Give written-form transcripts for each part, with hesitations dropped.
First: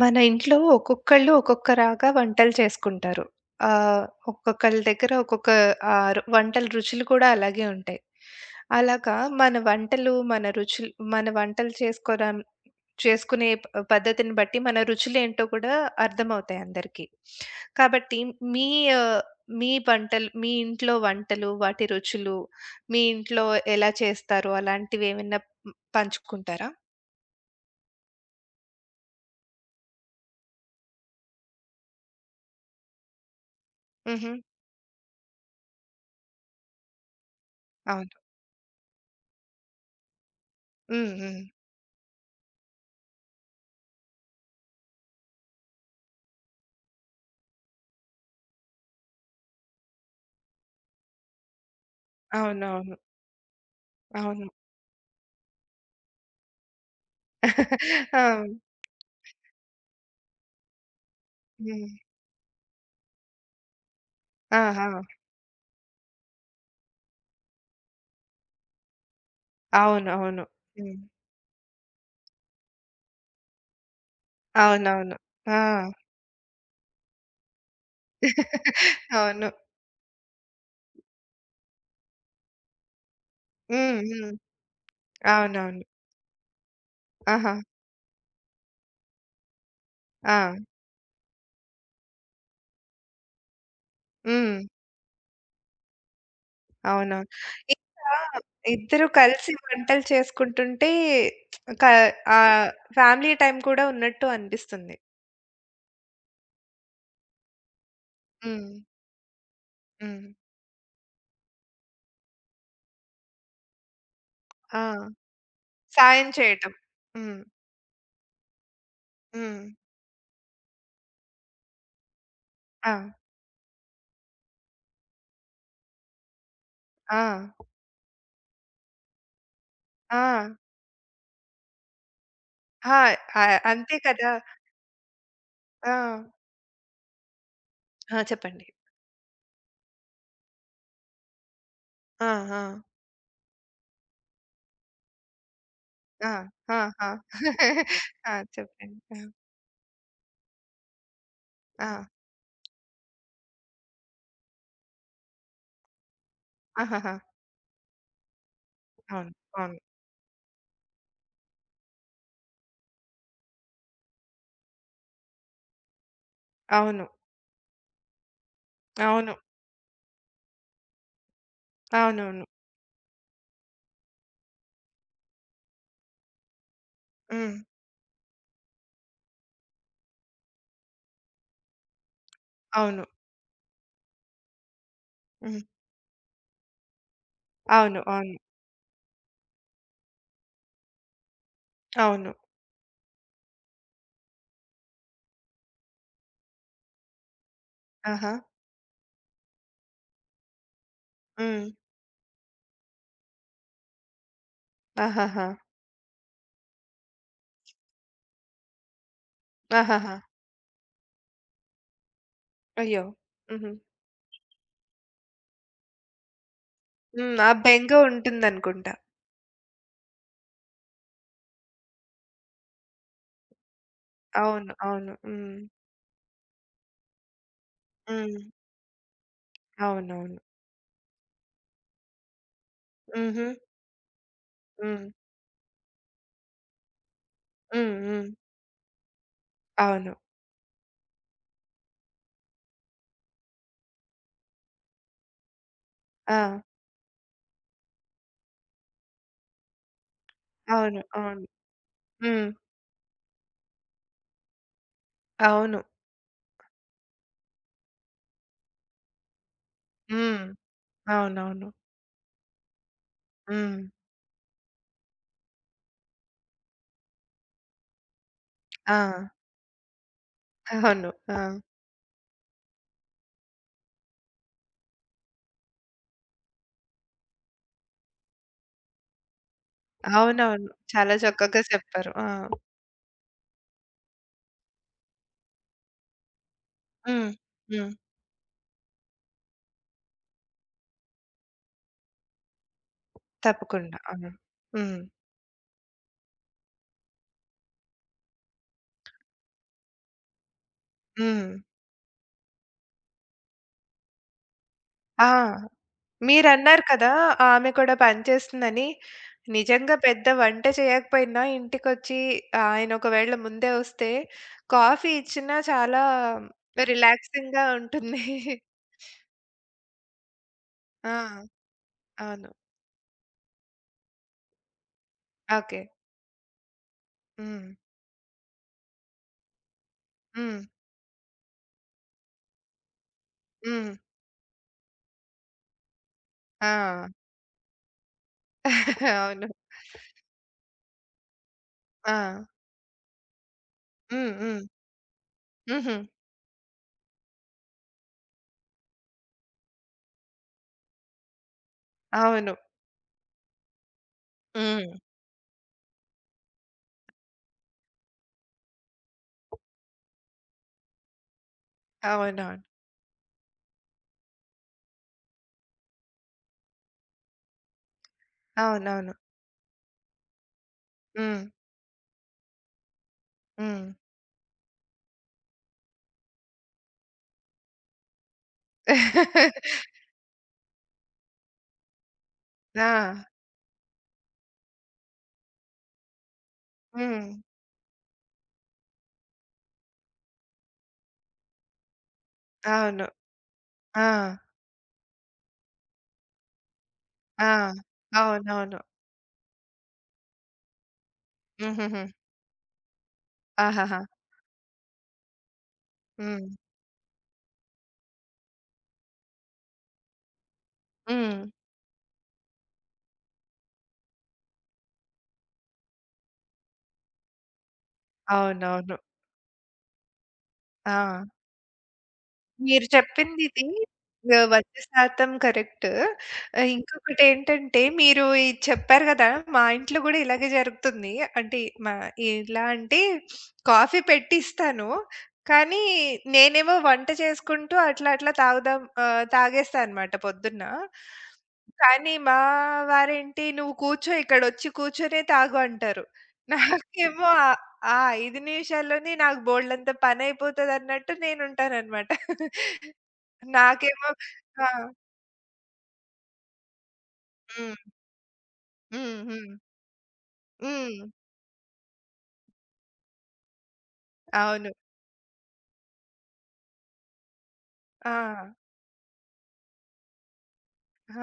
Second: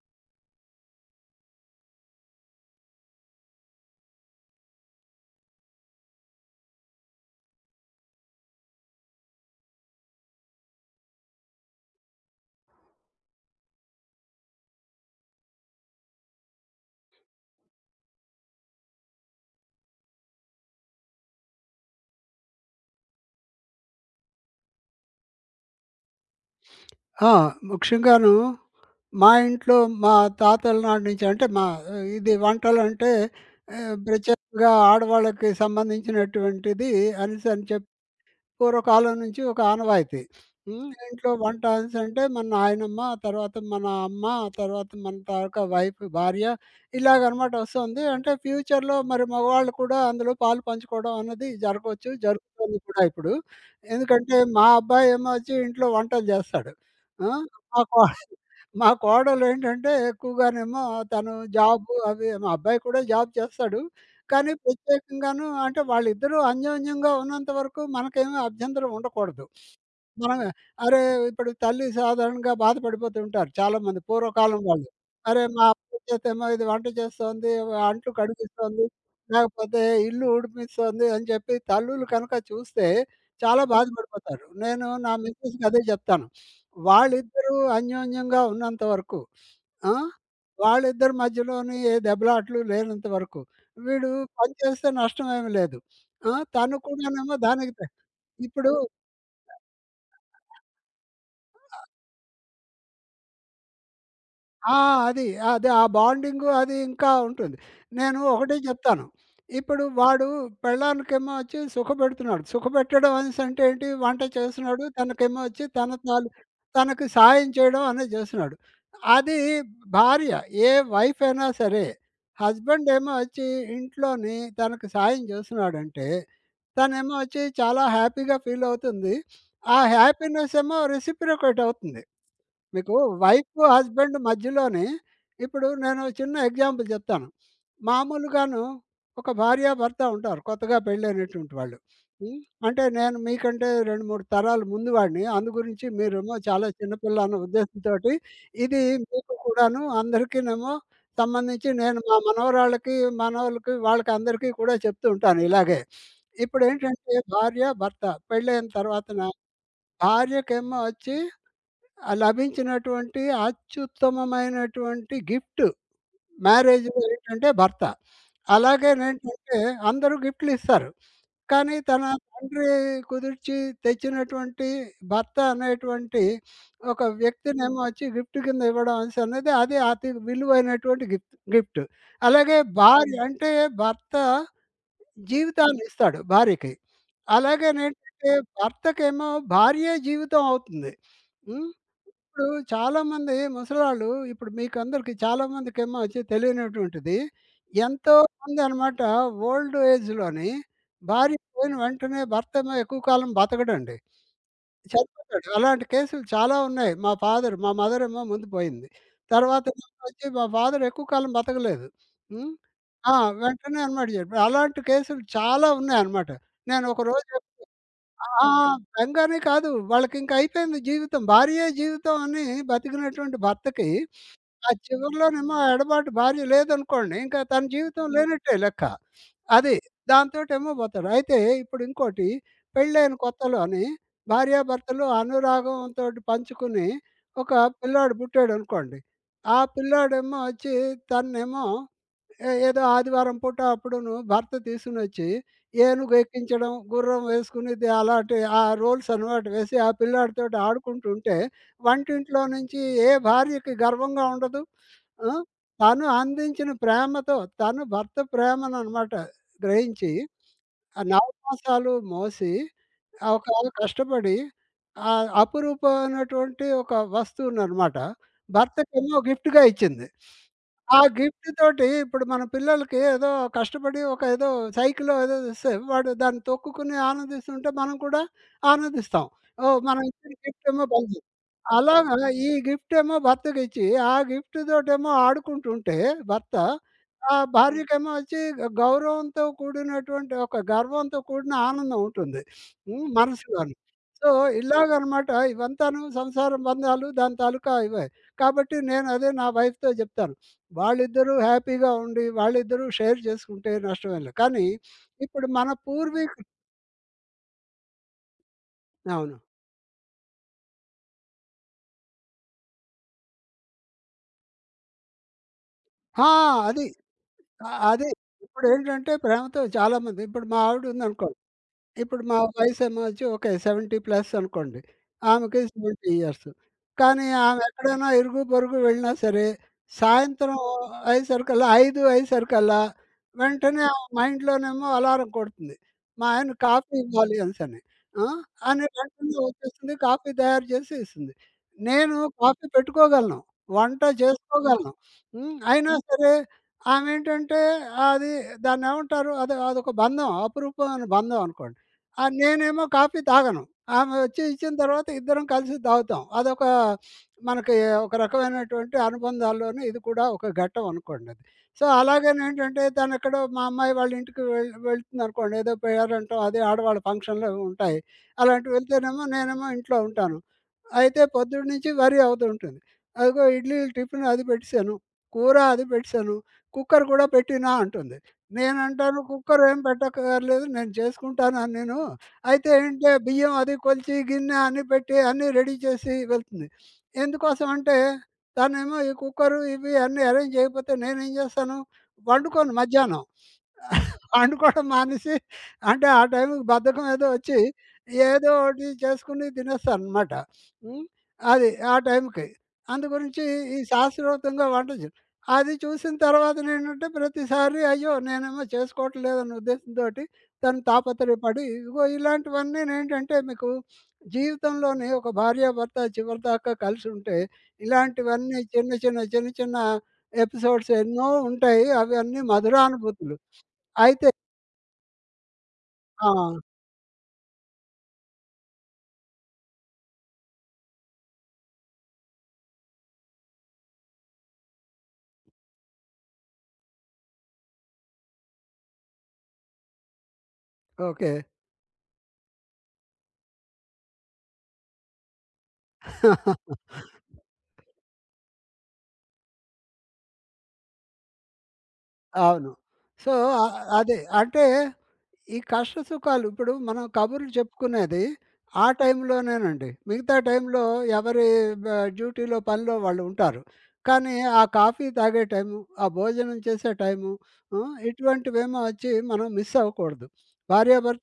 మన ఇంట్లో ఒక్కొక్కళ్ళు ఒక్కొక్కలాగా వంటలు చేసుకుంటారు. ఆహ్, ఒక్కొక్కళ్ళ దగ్గర ఒక్కొక్క ఆహ్, రు వంటల రుచులు కూడా అలాగే ఉంటాయి. అలాగా మన వంటలు, మన రుచులు, మన వంటలు చేసుకోడం చేసుకునే ప పద్ధతిని బట్టి మన రుచులేంటో కూడా అర్థమవుతాయి అందరికీ. కాబట్టి మీ ఆహ్, మీ వంటలు, మీ ఇంట్లో వంటలు, వాటి రుచులు, మీ ఇంట్లో ఎలా చేస్తారో అలాంటివేమన్నా పంచుకుంటారా? ఆ! ముఖ్యంగాను మా ఇంట్లో మా తాతల నాటి నుంచి అంటే మా ఇది వంటలంటే హుహు. ప్రత్యేకంగా ఆడవాళ్ళకి సంబంధించినటువంటిది అనేసి అని చెప్పి అవును. పూర్వకాలం నుంచి ఒక ఆనవాయితీ. హ్మ్. హ్మ్. ఇంట్లో హ్మ్. వంట అనేసంటే మన నాయనమ్మ, తర్వాత మన అమ్మ, తర్వాత మన తాలూకా వైఫ్ భార్య ఇలాగనమాట వస్తుంది. అంటే ఫ్యూచర్‌లో మరి మగవాళ్ళు కూడా అందులో పాలు పంచుకోవడం అన్నది జరగవచ్చు. జరుగుతుంది అవునవును. కూడా ఇప్పుడు. ఎందుకంటే అవును. మా అబ్బాయేమో వచ్చి ఇంట్లో వంటలు చేస్తాడు. ఆ! మాకు ఆ! మా కోడలేంటంటే ఎక్కువగానేమో తను జాబు హ్మ్. అవి మా అబ్బాయి కూడా జాబ్ చేస్తాడు. కానీ ఆ! ఆ! ప్రత్యేకంగాను అంటే వాళ్ళిద్దరూ అన్యోన్యంగా ఉన్నంత వరకు మనకేమి అభ్యంతరం ఉండకూడదు. అవును. మనం అవును. హ్మ్. అరే! ఇప్పుడు తల్లి సాధారణంగా బాధపడిపోతూ ఉంటారు చాలామంది పూర్వకాలం వాళ్ళు. అవునవును. అరే! ఆ! మా అప్పుచేతేమో ఇది వంట చేస్తోంది, అంట్లు కడిగిస్తోంది, అవును. లేకపోతే ఇల్లు ఉడిపిస్తోంది అని చెప్పి తల్లులు కనుక చూస్తే చాలా హ్మ్. హ్మ్. బాధపడిపోతారు. నేను నా మిసెస్‌కి అదే అవునవును. చెప్తాను. ఆహా! వాళ్ళిద్దరూ అన్యోన్యంగా ఉన్నంత వరకు ఆ! ఆ! వాళ్ళిద్దరి మధ్యలోని ఏ దెబ్బలాటలు లేనంత వరకు. వీడు పని హ్మ్. చేస్తే నష్టం ఏమి లేదు. ఆ! తను అవునవును. కూడానేమో దానికి త ఇంకా ఇప్పుడు ఇద్దరు కలిసి వంటలు చేసుకుంటుంటే క ఆహ్, ఫ్యామిలీ టైమ్ కూడా ఉన్నట్టు ఆ! అనిపిస్తుంది. అది. అది ఆ బాండింగు అది ఇంకా ఉంటుంది. నేను ఒకటే హ్మ్. చెప్తాను. ఇప్పుడు హ్మ్. వాడు పెళ్ళానికేమో వచ్చి సుఖపెడుతున్నాడు. సుఖపెట్టడం అనేసంటే ఏంటి? వంట ఆ! చేస్తున్నాడు. తనకేమో వచ్చి తన సాయం తాలు చేయటం. తనకి హ్మ్. సాయం చేయడం అనేది చేస్తున్నాడు. అది హ్మ్. భార్య ఏ వైఫ్ అయినా సరే, హస్బెండ్ ఆ! ఏమో వచ్చి ఇంట్లోని తనకి సాయం చేస్తున్నాడంటే, తనేమో ఆ! వచ్చి చాలా హ్యాపీగా ఫీల్ అవుతుంది. ఆ ఆ! హ్యాపీనెస్ ఏమో రెసిప్రొకేట్ అవుతుంది. మీకు ఆ! ఆహ్, వైఫ్, అంతే హస్బెండ్ కదా! మధ్యలోనే ఇప్పుడు ఆ! నేను చిన్న ఎగ్జాంపుల్ చెప్తాను. ఆ! మామూలుగాను చెప్పండి. ఒక భార్యాభర్త ఉంటారు. కొత్తగా పెళ్ళైనటువంటి వాళ్ళు. ఆ! హ్మ్. ఆ! అంటే నేను మీకంటే 2, 3 తరాలు ముందు వాడిని. అందుగురించి ఆ! మీరేమో చాలా ఆ! చిన్న ఆ! పిల్ల అన్న ఉద్దేశంతోటి ఆ! ఇది చెప్పండి. ఆ! మీకు కూడాను అందరికీనేమో సంబంధించి ఆ! నేను మా మనవరాళ్ళకి, మనవళ్ళకి వాళ్ళకి అందరికీ కూడా చెప్తూ ఉంటాను ఇలాగే. ఆహాహా! ఇప్పుడేంటంటే భార్య, భర్త పెళ్ళైన తర్వాతన అవును. అవును. భార్యకేమో వచ్చి ఆ లభించినటువంటి అత్యుత్తమమైనటువంటి గిఫ్ట్ మ్యారేజ్‌లో అవును. ఏంటంటే భర్త. అవును. అలాగేనేంటంటే అందరూ గిఫ్ట్‌లు ఇస్తారు. కానీ తన అవునవును. తండ్రి కుదిర్చి తెచ్చినటువంటి భర్త అనేటువంటి ఒక హ్మ్. వ్యక్తినేమో వచ్చి గిఫ్ట్ కింద ఇవ్వడం అనేసన్నది అది అతి విలువైనటువంటి గిఫ్ట్ గిఫ్ట్. అలాగే అవును. భార్య హ్మ్. అంటే భర్త హ్మ్. జీవితాన్ని ఇస్తాడు భార్యకి. అవును. అలాగేనేంటంటే అవును. భర్తకేమో భార్యే జీవితం అవుతుంది. హ్మ్. అవును. ఇప్పుడు చాలామంది ముసలాళ్ళు ఇప్పుడు మీకు అందరికి చాలామందికేమో వచ్చి తెలియనటువంటిది. ఎంతో ఆహా! మంది అనమాట ఓల్డ్ ఏజ్‌లోని భార్య హ్మ్. పోయిన వెంటనే భర్తేమో ఎక్కువ కాలం బతకడండి. ఆహాహా! చనిపోతాడు. అలాంటి కేసులు చాలా ఉన్నాయి. మా ఫాదర్ మా మదర్ ఏమో ముందు పోయింది. తర్వాత ఏమో ఆహాహా! వచ్చి మా ఫాదర్ ఎక్కువ కాలం బతకలేదు. హ్మ్. అయ్యో! ఆ! హుహు. వెంటనే అనమాట చెప్పారు. అలాంటి కేసులు చాలా ఉన్నాయన్నమాట. నేను ఒకరోజు హ్మ్. ఆ బెంగ ఆ! ఉంటుందనుకుంటా. బెంగనే కాదు. వాళ్ళకింక అయిపోయింది జీవితం. భార్యే జీవితం అని బతికినటువంటి భర్తకి, ఆ అవును. అవును. హ్మ్. చివరిలోనేమో ఆ ఎడబాటు భార్య లేదనుకోండి, ఇంకా తన జీవితం హ్మ్. హ్మ్. లేనట్టే లెక్క. అది. అవునవును. దాంతోటేమో పోతాడు. అయితే ఇప్పుడు ఇంకోటి పెళ్ళైన హుహు. కొత్తలోని భార్యాభర్తలు హ్మ్. అనురాగంతోటి పంచుకుని, ఒక హ్మ్. పిల్లాడు హ్మ్. పుట్టాడనుకోండి. ఆ అవును. పిల్లాడేమో వచ్చి తననేమో ఏ ఏదో ఆదివారం పూట అప్పుడును భర్త తీసుకొనొచ్చి, ఏనుగు ఆ! ఎక్కించడం, గుర్రం వేసుకుని ది అలాంటి ఆ రోల్స్ అనమాట వేసి, ఆ పిల్లాడితోటి అవును. ఆడుకుంటుంటే, అవును. వంటింట్లో హ్మ్. నుంచి ఏ భార్యకి గర్వంగా ఉండదు? ఆ! అవును. తను అందించిన ప్రేమతో, తను భర్త ప్రేమననమాట గ్రహించి, హ్మ్. ఆ 4 అవునవును. మాసాలు మోసి ఒక హ్మ్. కష్టపడి అపురూపమైనటువంటి ఒక వస్తువుననమాట. ఆ! భర్తకేమో గిఫ్ట్‌గా ఇచ్చింది. ఆ అవును. ఆ! గిఫ్ట్ తోటి ఇప్పుడు మన పిల్లలకి ఏదో కష్టపడి ఒక ఏదో సైకిలో ఏదో తెస్తే వాడు దాన్ని తొక్కుకొని ఆనందిస్తుంటే మనం కూడా ఆనందిస్తాం. ఓహ్! మనం ఇచ్చిన గిఫ్ట్ అవునవును. ఏమో చాలా బాగుంది. చక్కగా చెప్పారు. ఆ! అలాగా ఈ గిఫ్ట్ ఏమో భర్తకిచ్చి, ఆ గిఫ్ట్ తోటేమో ఆడుకుంటుంటే భర్త, హ్మ్. ఆ హ్మ్. హ్మ్. భార్యకేమో వచ్చి గ- గౌరవంతో కూడినటువంటి ఒక గర్వంతో కూడిన ఆనందం ఉంటుంది. హ్మ్. మనసులోని. తప్పకుండా. సో, అవును. హ్మ్. ఇలాగనమాట ఇవంతాను సంసార బంధాలు దాని తాలూకా ఇవే. కాబట్టి నేనదే నా వైఫ్‌తో చెప్తాను. వాళ్ళిద్దరూ హ్మ్. హ్యాపీగా ఉండి, వాళ్ళిద్దరూ షేర్ చేసుకుంటే నష్టమేం లేదు. కానీ ఆ! ఇప్పుడు మన పూర్వీకు మీరన్నారు కదా! ఆమె కూడా పనిచేస్తుందని. అవును. నిజంగా పెద్ద వంట చేయకపోయినా ఇంటికొచ్చి ఆయన ఒకవేళ ముందే వస్తే కాఫీ ఇచ్చినా చాలా ఆ! అది. రిలాక్సింగ్‌గా ఆ! అది. ఉంటుంది. ఇప్పుడేంటంటే ప్రేమతో చాలామంది ఇప్పుడు మా ఆవిడుందనుకో, ఆ! ఇప్పుడు మా అవును. వయసేమో వచ్చి ఓకే 70 ప్లస్ అనుకోండి. ఆమెకి ఓకే. 70 ఇయర్స్. కానీ ఆమె హ్మ్. ఎక్కడైనా ఇరుగు, పొరుగు వెళ్ళినా సరే సాయంత్రం హ్మ్. అయ్యేసరికల్లా 5 అయ్యేసరికల్లా వెంటనే హ్మ్. ఆమె మైండ్‌లోనేమో అలారం కొడుతుంది. మా ఆయన కాఫీ ఆ! ఇవ్వాలి అనేసని. ఆ! అని వెంటనే అవును. వచ్చేస్తుంది కాఫీ తయారు చేసి ఇస్తుంది. ఆ! నేను కాఫీ పెట్టుకోగలను. వంట హ్మ్. హ్మ్. చేసుకోగలను. హ్మ్. హుహు. అయినా సరే ఆమేంటంటే అది దాన్నేమంటారు? అది అదొక బంధం. అపురూపమైన బంధం అనుకోండి. ఆ! అవును. నేనేమో కాఫీ తాగను. ఆమె వచ్చి ఇచ్చిన హ్మ్. తర్వాత ఇద్దరం కలిసి తాగుతాం. అదొక మనకి ఒక రకమైనటువంటి అనుబంధాల్లోనే ఇది కూడా ఒక ఘట్టం అనుకోండి అది. సో, అవునవును. అలాగనేంటంటే తనెక్కడో మా అమ్మాయి వాళ్ళ ఇంటికి వెళ్ వెళ్తుందనుకోండి. ఏదో పేరంటం అది ఆడవాళ్ళ ఫంక్షన్‌లు అవి ఉంటాయి. అలాంటివి అవునవును. వెళ్తేనేమో నేనేమో ఇంట్లో ఉంటాను. అయితే హ్మ్. పొద్దున్న నుంచి వరి అవుతూ ఉంటుంది. అదిగో ఇడ్లీ హ్మ్. టిఫిన్ అది పెట్టేసాను. కూర అది పెట్టేసాను. కుక్కర్ కూడా పెట్టినా అంటుంది. నేనంటాను కుక్కర్ ఏం పెట్టక్కర్లేదు. నేను చేసుకుంటానని నేను. అయితే ఆ! ఏంటే బియ్యం అది కొలిచి, గిన్నె అన్నీ పెట్టి అన్నీ రెడీ చేసి వెళ్తుంది. హ్మ్. ఎందుకోసం అంటే తనేమో ఈ కుక్కరు ఇవి అన్నీ అరేంజ్ చేయకపోతే నేనేం చేస్తాను వండుకోను అవును. మధ్యాహ్నం. ఆ! వండుకోవడం మానేసి అంటే ఆ టైంకి బద్ధకం ఏదో ఆ! వచ్చి ఏదో అవునవును. ఒకటి చేసుకుని తినేస్తాననమాట. హ్మ్. అది ఆ హుహుహు. టైంకి. అందు గురించి ఈ ఆహాహా! శాస్త్రోక్తంగా వంట అది చూసిన హ్మ్. తర్వాత నేనంటే ప్రతిసారి అయ్యో! నేనేమో చేసుకోవట్లేదన్న ఉద్దేశంతోటి తను హ్మ్. తాపత్రయపడి, ఇదిగో ఇలాంటివన్నీనేంటంటే మీకు జీవితంలోని ఒక భార్యాభర్త చివరిదాకా కలిసుంటే, ఇలాంటివన్నీ చిన్న, అవునవును. చిన్న, చిన్న, చిన్న ఎపిసోడ్స్ ఆ! ఎన్నో ఉంటాయి. అవన్నీ మీరు మధురానుభూతులు. చెప్పిందిది అయితే 100% కరెక్ట్. ఆ! ఇంకొకటేంటంటే మీరు ఇది చెప్పారు గదా! మా ఇంట్లో గూడా ఇలాగే జరుగుతుంది. అంటే మా ఎలా అంటే కాఫీ పెట్టిస్తాను. కానీ నేనేమో వంట చేసుకుంటూ అట్లా అట్లా తాగుదాం, తాగేస్తా అనమాట పొద్దున్న. ఓకే. కానీ మా వారేంటి "నువ్వు కూర్చో, ఇక్కడొచ్చి కూర్చొనే తాగు" అంటారు. నాకేమో ఆ ఆ 5 నిమిషాల్లోనే నాకు బోలెడంత పనయిపోతదన్నట్టు నేనుంటాననమాట. అవును. సో, అ నాకేమో అదే. అంటే ఆ! ఈ కష్ట సుఖాలు ఇప్పుడు మనం కబుర్లు హ్మ్. చెప్పుకునేది ఆ హ్మ్. హ్మ్. టైంలోనేనండి. మిగతా టైంలో హ్మ్. ఎవరి బ డ్యూటీలో, పనిలో వాళ్ళు ఉంటారు. కానీ ఆ అవును. కాఫీ తాగే టైము, ఆ భోజనం చేసే టైము హ్మ్, ఆ! ఇటువంటివేమో వచ్చి మనం మిస్ అవ్వకూడదు.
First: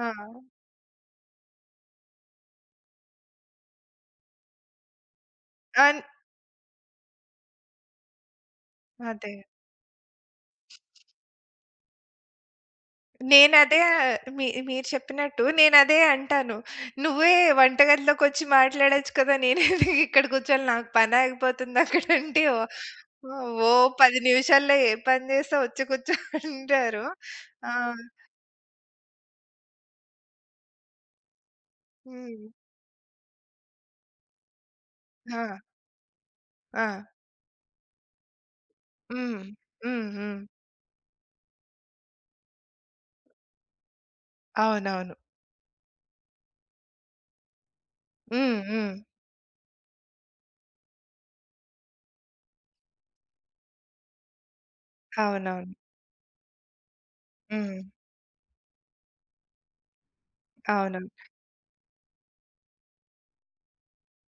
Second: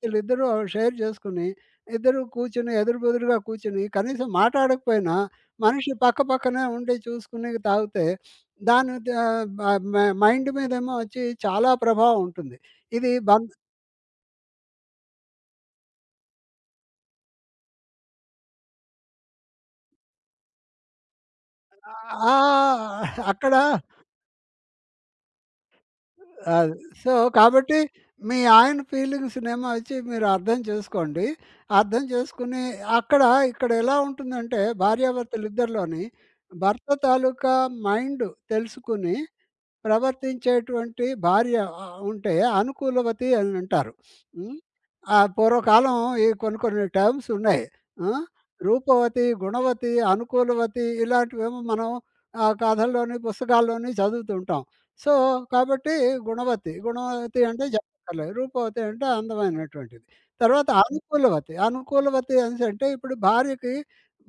ఆ! ఇద్దరూ షేర్ చేసుకుని, ఇద్దరూ కూర్చొని ఎదురుబెదురుగా కూర్చొని కనీసం మాట్లాడకపోయినా మనిషి అన్ పక్క పక్కనే ఉండి చూసుకుని తాగితే దాని ద అదే. మ మ మైండ్ మీదేమో వచ్చి చాలా ప్రభావం ఉంటుంది. ఇది బం నేనదే మీరు చెప్పినట్టు నేనదే అంటాను. "నువ్వే వంటగదిలోకొచ్చి మాట్లాడొచ్చు కదా! నేనెందుకు ఇక్కడ కూర్చొని? నాకు పనాగిపోతుంది అక్కడంటే." ఆ! అక్కడ "ఓ 10 నిమిషాల్లో ఏ పని చేస్తావు? వచ్చి కూర్చో" ఆహ్, అంటారు. సో, ఆ! కాబట్టి మీ ఆయన ఫీలింగ్స్‌నేమో వచ్చి మీరు అర్థం చేసుకోండి. అర్థం హ్మ్. చేసుకుని అక్కడ ఇక్కడ ఎలా ఉంటుందంటే ఆ! భార్యాభర్తలిద్దరిలోని ఆ! భర్త తాలూకా మైండ్ తెలుసుకుని హ్మ్. హ్మ్. హ్మ్. ప్రవర్తించేటువంటి భార్య ఉంటే అనుకూలవతి అని అంటారు. హ్మ్. అవునవును. ఆ పూర్వకాలం ఈ కొన్ని కొన్ని టర్మ్స్ ఉన్నాయి. ఆ! హ్మ్. హ్మ్. రూపవతి, గుణవతి, అనుకూలవతి ఇలాంటివేమో మనం కథల్లోని, పుస్తకాల్లోని చదువుతూ ఉంటాం. సో, అవునవును. కాబట్టి గుణవతి. గుణవతి అంటే హ్మ్. చెప్పక్కర్లేదు. రూపవతి అంటే అందమైనటువంటిది. తర్వాత అవును. అనుకూలవతి. అనుకూలవతి అనేసంటే ఇప్పుడు భార్యకి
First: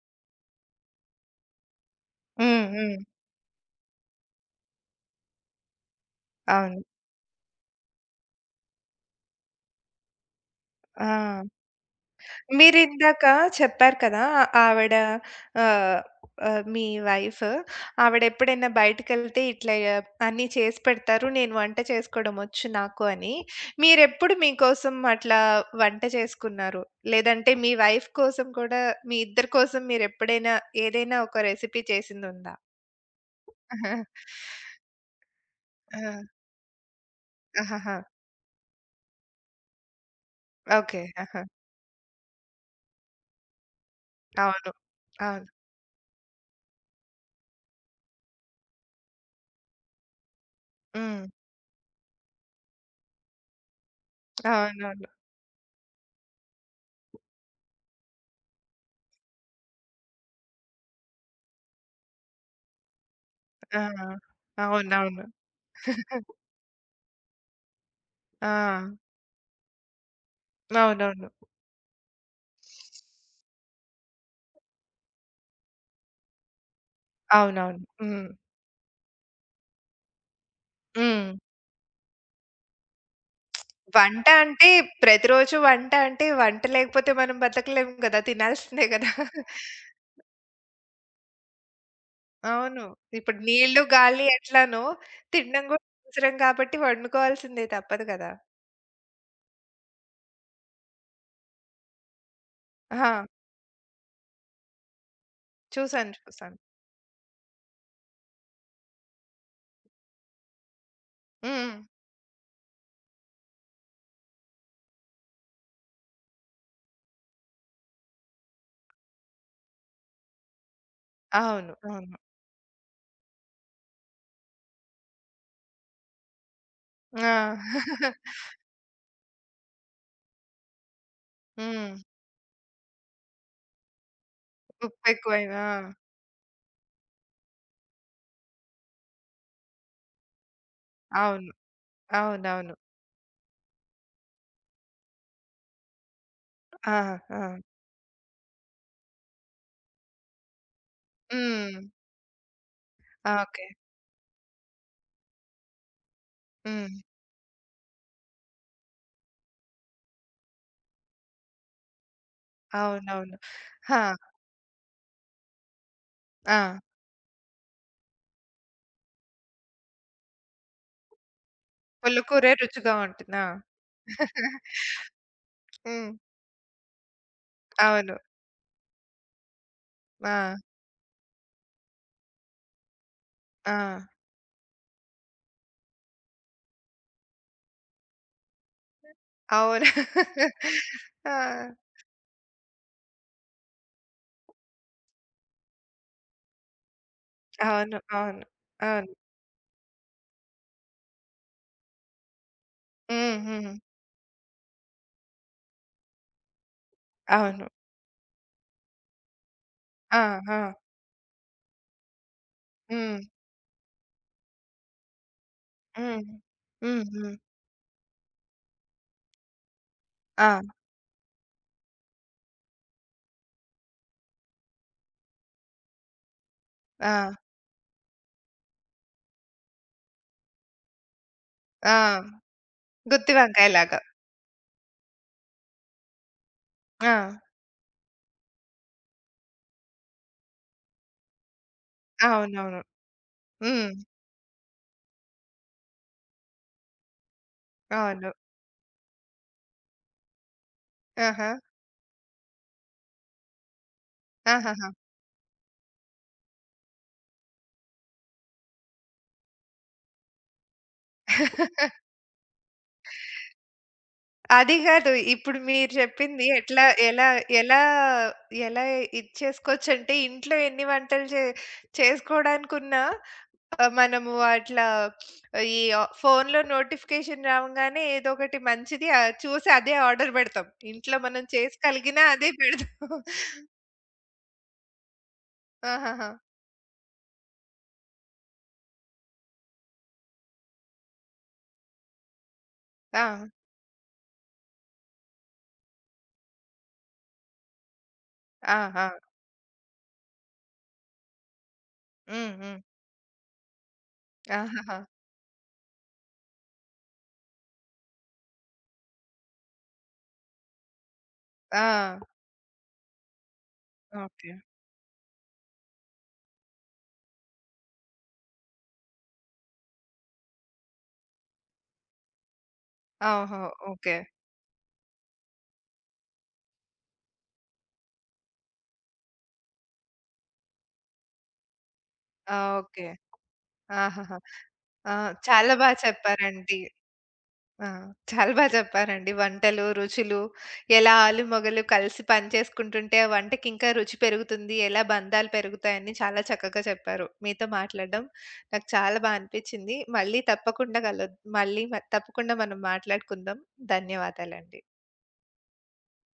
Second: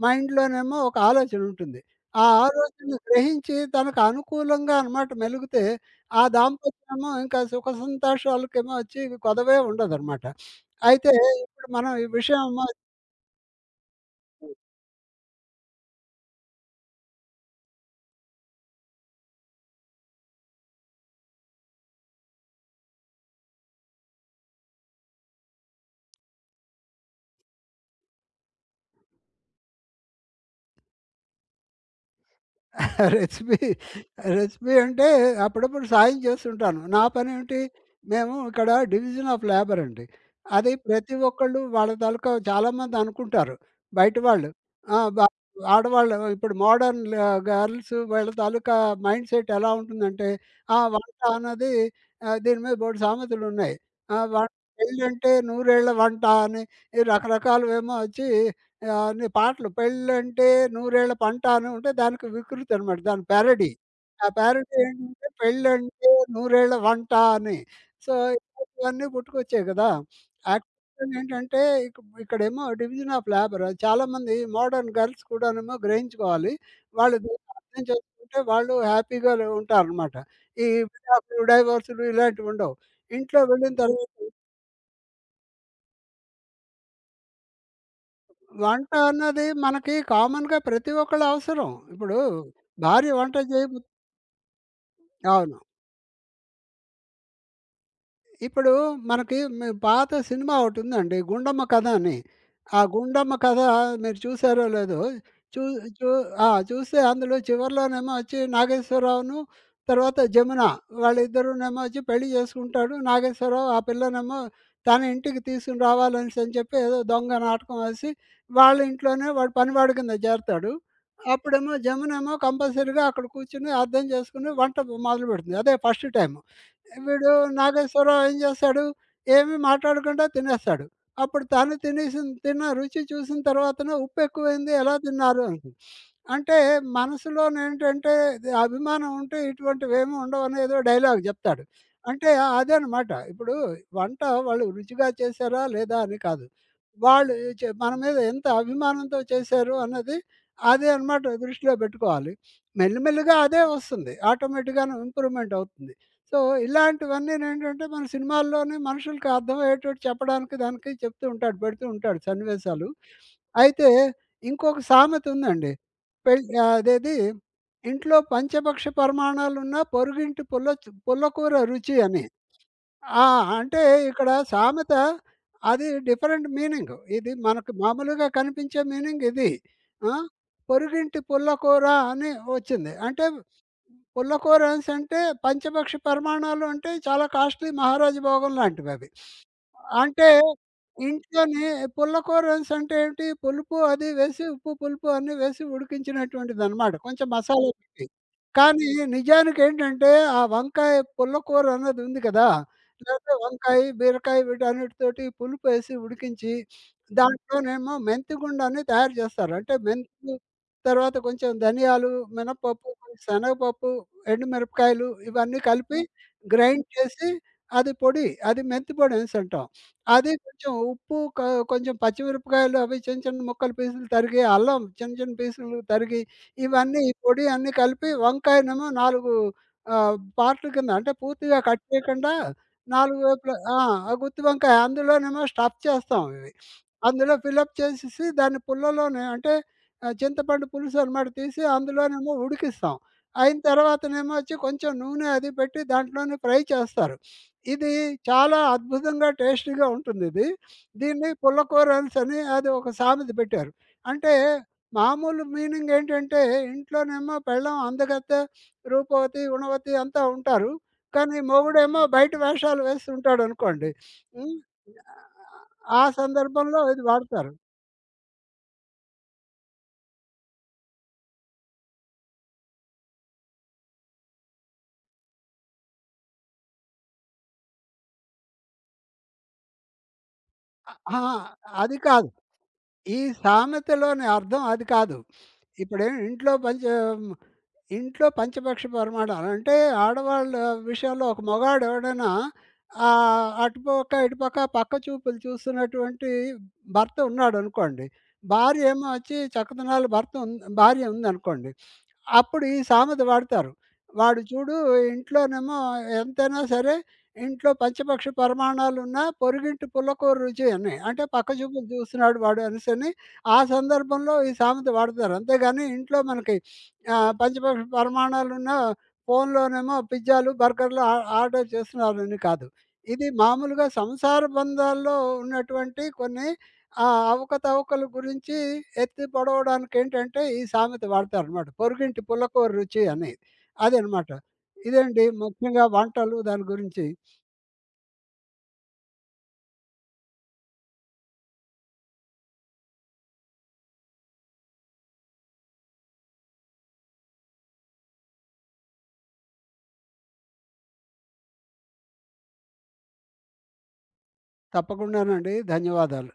మైండ్‌లోనేమో ఒక ఆలోచన ఉంటుంది. ఆ హ్మ్. ఆలోచన హ్మ్. గ్రహించి తనకు అనుకూలంగా అనమాట మెలిగితే, ఆ అవును. దాంపత్యమేమో ఇంకా సుఖ సంతోషాలకేమో వచ్చి కొదవే ఉండదనమాట. ఆ! అయితే ఇప్పుడు మనం ఈ విషయం మీరిందాక చెప్పారు కదా! ఆవిడ ఆహ్, ఆహ్, మీ వైఫ్, ఆవిడెప్పుడైనా బయటికెళ్తే ఇట్లా ఆ, అన్నీ చేసి పెడతారు. నేను వంట చేసుకోవడం వచ్చు నాకు అని. మీరెప్పుడు మీకోసం అట్లా వంట చేసుకున్నారు? లేదంటే మీ వైఫ్ కోసం కూడా, మీ ఇద్దరి కోసం మీరెప్పుడైనా ఏదైనా ఒక రెసిపీ చేసిందుందా? రెసిపీ రెసిపీ అంటే అప్పుడప్పుడు ఆ! సాయం చేస్తుంటాను. నా పనేంటి, ఆహాహా! మేము ఇక్కడ డివిజన్ ఆఫ్ లేబర్ అండి. అది ఓకే. ప్రతి ఆహా! ఒక్కళ్ళు వాళ్ళ తాలూకా చాలామంది అనుకుంటారు. బయట వాళ్ళు. అవును. ఆ! బ అవును. ఆడవాళ్ళు ఇప్పుడు మోడర్న్ ల గర్ల్స్ వీళ్ళ తాలూకా మైండ్ సెట్ ఎలా ఉంటుందంటే, ఆ! వంట హ్మ్. అన్నది దీని మీద బోలెడు సామెతలున్నాయి. ఆ! వ అవునవును. పెళ్ళంటే నూరేళ్ల వంట అని ఈ రకరకాలవేమో వచ్చి అన్ని పాటలు పెళ్ళంటే నూరేళ్ల పంట అని ఉంటే దానికి వికృతి అనమాట. దాని ప్యారడీ. ఆ! ఆ ప్యారడీ అవునవును. ఏంటంటే పెళ్ళంటే నూరేళ్ల వంట అని. సో, ఆ! ఇలాంటివన్నీ పుట్టుకొచ్చాయి కదా! యాక్చువల్‌గా అవునవును. ఏంటంటే ఇక ఇక్కడేమో డివిజన్ ఆఫ్ లేబర్. అది చాలామంది మోడర్న్ గర్ల్స్ కూడానేమో గ్రహించుకోవాలి. వాళ్ళు దీన్ని అర్థం అవునవును. హ్మ్. చేసుకుంటే వాళ్ళు హ్యాపీగా ఉంటారనమాట. ఈ హ్మ్. విడాకులు, డైవోర్స్‌లు ఇలాంటివి ఉండవు. ఇంట్లో వెళ్ళిన తర్వాత వంట అంటే, వంట లేకపోతే మనం బతకలేము గదా! తినాల్సిందే వంట గదా! అన్నది మనకి కామన్‌గా ప్రతి ఒక్కళ్ళ అవసరం. ఇప్పుడు అవును. భార్య వంట ఇప్పుడు చేయబో నీళ్ళు, గాలి ఎట్లానో అవును. తినడం గూడా అవసరం కాబట్టి వండుకోవాల్సిందే, తప్పదు గదా! ఇప్పుడు మనకి మీ పాత సినిమా ఒకటుందండి. 'గుండమ్మ కథ' అని. ఆ ఆ! 'గుండమ్మ కథ' మీరు చూసారో లేదో చూ చూ చూసాను. ఆ! చూసాను. చూస్తే అందులో చివరిలోనేమో వచ్చి నాగేశ్వరరావును, తర్వాత జమున హ్మ్. వాళ్ళిద్దరూనేమో వచ్చి పెళ్లి చేసుకుంటాడు. నాగేశ్వరరావు ఆ పిల్లనేమో తన ఇంటికి తీసుకొని రావాలనేసి అని చెప్పి ఏదో దొంగ నాటకం వేసి వాళ్ళ ఇంట్లోనే వాడు పనివాడి కింద చేరతాడు. అవును. అప్పుడేమో అవును. జమునేమో కంపల్సరీగా అక్కడ కూర్చొని అర్థం చేసుకొని వంట మొదలుపెడుతుంది. అదే ఫస్ట్ టైమ్. వీడు ఆ! నాగేశ్వరరావు ఏం చేస్తాడు? ఏమి మాట్లాడకుండా తినేస్తాడు. అప్పుడు తను హ్మ్. తిన్న రుచి చూసిన తర్వాతన ఉప్పెక్కువైంది ఎలా తిన్నారు ఉప్పెక్కువైనా. అని. ఆ! అంటే మనసులోనేంటంటే ఇది అభిమానం ఉంటే ఇటువంటివేమి ఉండవని ఏదో డైలాగ్ అవును. జెప్తాడు. అంటే అవునవును. అదనమాట. ఇప్పుడు వంట వాళ్ళు రుచిగా చేశారా? లేదా? అని కాదు. ఆ! వాళ్ళు ఆ! చే మన మీద ఎంత అభిమానంతో చేశారు అన్నది అదే అనమాట దృష్టిలో హ్మ్. పెట్టుకోవాలి. మెల్లిమెల్లిగా అదే ఓకే. వస్తుంది. ఆటోమేటిక్‌గాను ఇంప్రూవ్‌మెంట్ అవుతుంది. సో, హ్మ్. ఇలాంటివన్నీనేంటంటే మన సినిమాల్లోనే మనుషులకి అర్థమయ్యేటట్టు చెప్పడానికి దానికి చెప్తూ ఉంటాడు. పెడుతూ ఉంటాడు సన్నివేశాలు. అవునవును. అయితే ఆ! ఇంకొక సామెతుందండి. పెళ్ ఆ! అదేది ఇంట్లో పంచభక్ష పరిమాణాలున్నా పొరుగింటి పుల్లకూర రుచి అని. పుల్లకూరే రుచిగా ఆ! ఉంటుంది. ఆ! అంటే ఇక్కడ సామెత అది హ్మ్. Different meaning. ఇది మనకు అవును. మామూలుగా కనిపించే మీనింగ్ ఇది. ఆ! ఆ! పొరుగింటి పుల్లకూర అని వచ్చింది. అంటే ఆ! పుల్లకూరన్స్ అంటే పంచపక్షి పరిమాణాలు అంటే చాలా కాస్ట్‌లీ మహారాజ భోగం లాంటివవి. అవును. అంటే ఆ! ఇంట్లోని పుల్లకూర అనేసి అంటే ఏంటి? పులుపు అది వేసి ఉప్పు, పులుపు అన్నీ వేసి ఉడికించినటువంటిదనమాట. కొంచెం మసాలా అవును. పెట్టి. అవును. కానీ అవును. నిజానికేంటంటే, ఆ వంకాయ పుల్లకూర అన్నది ఉంది కదా! లేతే హ్మ్. హ్మ్. వంకాయ, బీరకాయ వీటన్నిటితోటి పులుపేసి ఉడికించి, అవును. దాంట్లోనేమో మెంతిగుండని తయారు చేస్తారు. అంటే ఆ! మెంతులు, ఆ! తర్వాత కొంచెం ధనియాలు, మినపప్పు, హ్మ్. శనగపప్పు, ఎండుమిరపకాయలు ఇవన్నీ కలిపి హ్మ్. గ్రైండ్ హ్మ్. చేసి హ్మ్. అది పొడి. అది మెంతి పొడనేసంటాం. అది కొంచెం ఆ! ఉప్పు, క కొంచెం పచ్చిమిరపకాయలు అవి చిన్న చిన్న ముక్కలు పీసులు తరిగి, అల్లం చిన్న చిన్న పీసులు తరిగి, ఇవన్నీ ఆ! ఈ పొడి అన్నీ కలిపి వంకాయనేమో 4 పార్ట్‌ల కింద అంటే పూర్తిగా కట్ ఆ! చేయకుండా 4 గుత్తి వైపులా ఆ! వంకాయలాగా. ఆ గుత్తి వంకాయ అందులోనేమో స్టఫ్ చేస్తాం ఇవి. ఆ! అందులో ఫిలప్ చేసేసి దాన్ని పుల్లలోనే అంటే చింతపండు పులుసు అనమాట తీసి అందులోనేమో అవునవును. ఉడికిస్తాం. అయిన హ్మ్. తర్వాతనేమో వచ్చి కొంచెం నూనె అది పెట్టి దాంట్లోనే ఫ్రై చేస్తారు. ఇది అవును. చాలా అద్భుతంగా టేస్టీగా ఉంటుందిది. దీన్ని ఆహా! పుల్లకూర అనేసని అది ఒక సామెత పెట్టారు. అంటే ఆహాహా! మామూలు మీనింగ్ ఏంటంటే ఇంట్లోనేమో పెళ్ళాం అందగత్తె, రూపవతి, గుణవతి అంతా ఉంటారు. కానీ మొగుడేమో బయట వేషాలు వేస్తుంటాడనుకోండి. హ్మ్. అది గాదు. ఇప్పుడు మీరు ఆ చెప్పింది సందర్భంలో ఎట్లా ఇది ఎలా వాడతారు. ఎలా ఎలా ఇచ్చేసుకోవచ్చంటే, ఇంట్లో ఎన్ని వంటలు చేసుకోవడానికున్నా మనము అట్లా ఈ ఫోన్‌లో నోటిఫికేషన్ రావంగానే ఏదో ఒకటి మంచిది చూసి అదే ఆర్డర్ పెడతాం. ఇంట్లో అహా! మనం చేసి అది కలిగినా కాదు. అదే పెడతాం. ఈ సామెతలోని అర్థం అది కాదు. ఇప్పుడేం ఆహాహా! ఇంట్లో పనిచే ఇంట్లో పంచపక్ష పరమాణాలు అంటే ఆడవాళ్ళ విషయంలో ఒక మగాడు ఎవడైనా ఆ! అటుపక్క, ఇటుపక్క పక్క చూపులు చూస్తున్నటువంటి భర్త ఉన్నాడనుకోండి. ఆ! భార్య ఏమో ఆ! వచ్చి చక్కదనాల భర్త ఉం భార్య ఉందనుకోండి. హ్మ్. అప్పుడు ఈ హ్మ్. సామెత వాడతారు. వాడు చూడు ఆహాహా! ఇంట్లోనేమో ఎంతైనా సరే ఇంట్లో పంచపక్షి పరిమాణాలున్నా పొరుగింటి పుల్లకూర రుచి అని. అంటే పక్క ఆ! చూపులు చూస్తున్నాడు వాడు అనేసని ఆ సందర్భంలో ఓకే. ఈ సామెత వాడతారు. అంతేగాని ఇంట్లో మనకి పంచపక్షి పరిమాణాలున్నా ఫోన్‌లోనేమో పిజ్జాలు, బర్గర్‌లు ఆ ఆర్డర్ చేస్తున్నారని కాదు. ఇది ఓహో! మామూలుగా ఓకే. సంసార బంధాల్లో ఉన్నటువంటి కొన్ని ఆ! అవకతవకల గురించి ఎత్తి పొడవడానికేంటంటే, ఈ సామెత వాడతారనమాట. పొరుగింటి ఆ! పుల్లకూర రుచి ఓకే. అని. అదనమాట. ఆహాహా! ఆ! ఇదండి చాలా ముఖ్యంగా బా వంటలు దాని చెప్పారండి. గురించి. ఆ! చాలా బా చెప్పారండి. వంటలు, రుచులు, ఎలా ఆలు, మొగలు కలిసి పని చేసుకుంటుంటే ఆ వంటకింకా రుచి పెరుగుతుంది, ఎలా బంధాలు పెరుగుతాయని చాలా చక్కగా చెప్పారు. మీతో మాట్లాడడం నాకు చాలా బా అనిపిచ్చింది. మళ్ళీ తప్పకుండా కలు మళ్ళీ మ తప్పకుండా మనం మాట్లాడుకుందాం. ధన్యవాదాలండి. తప్పకుండానండి. ధన్యవాదాలు.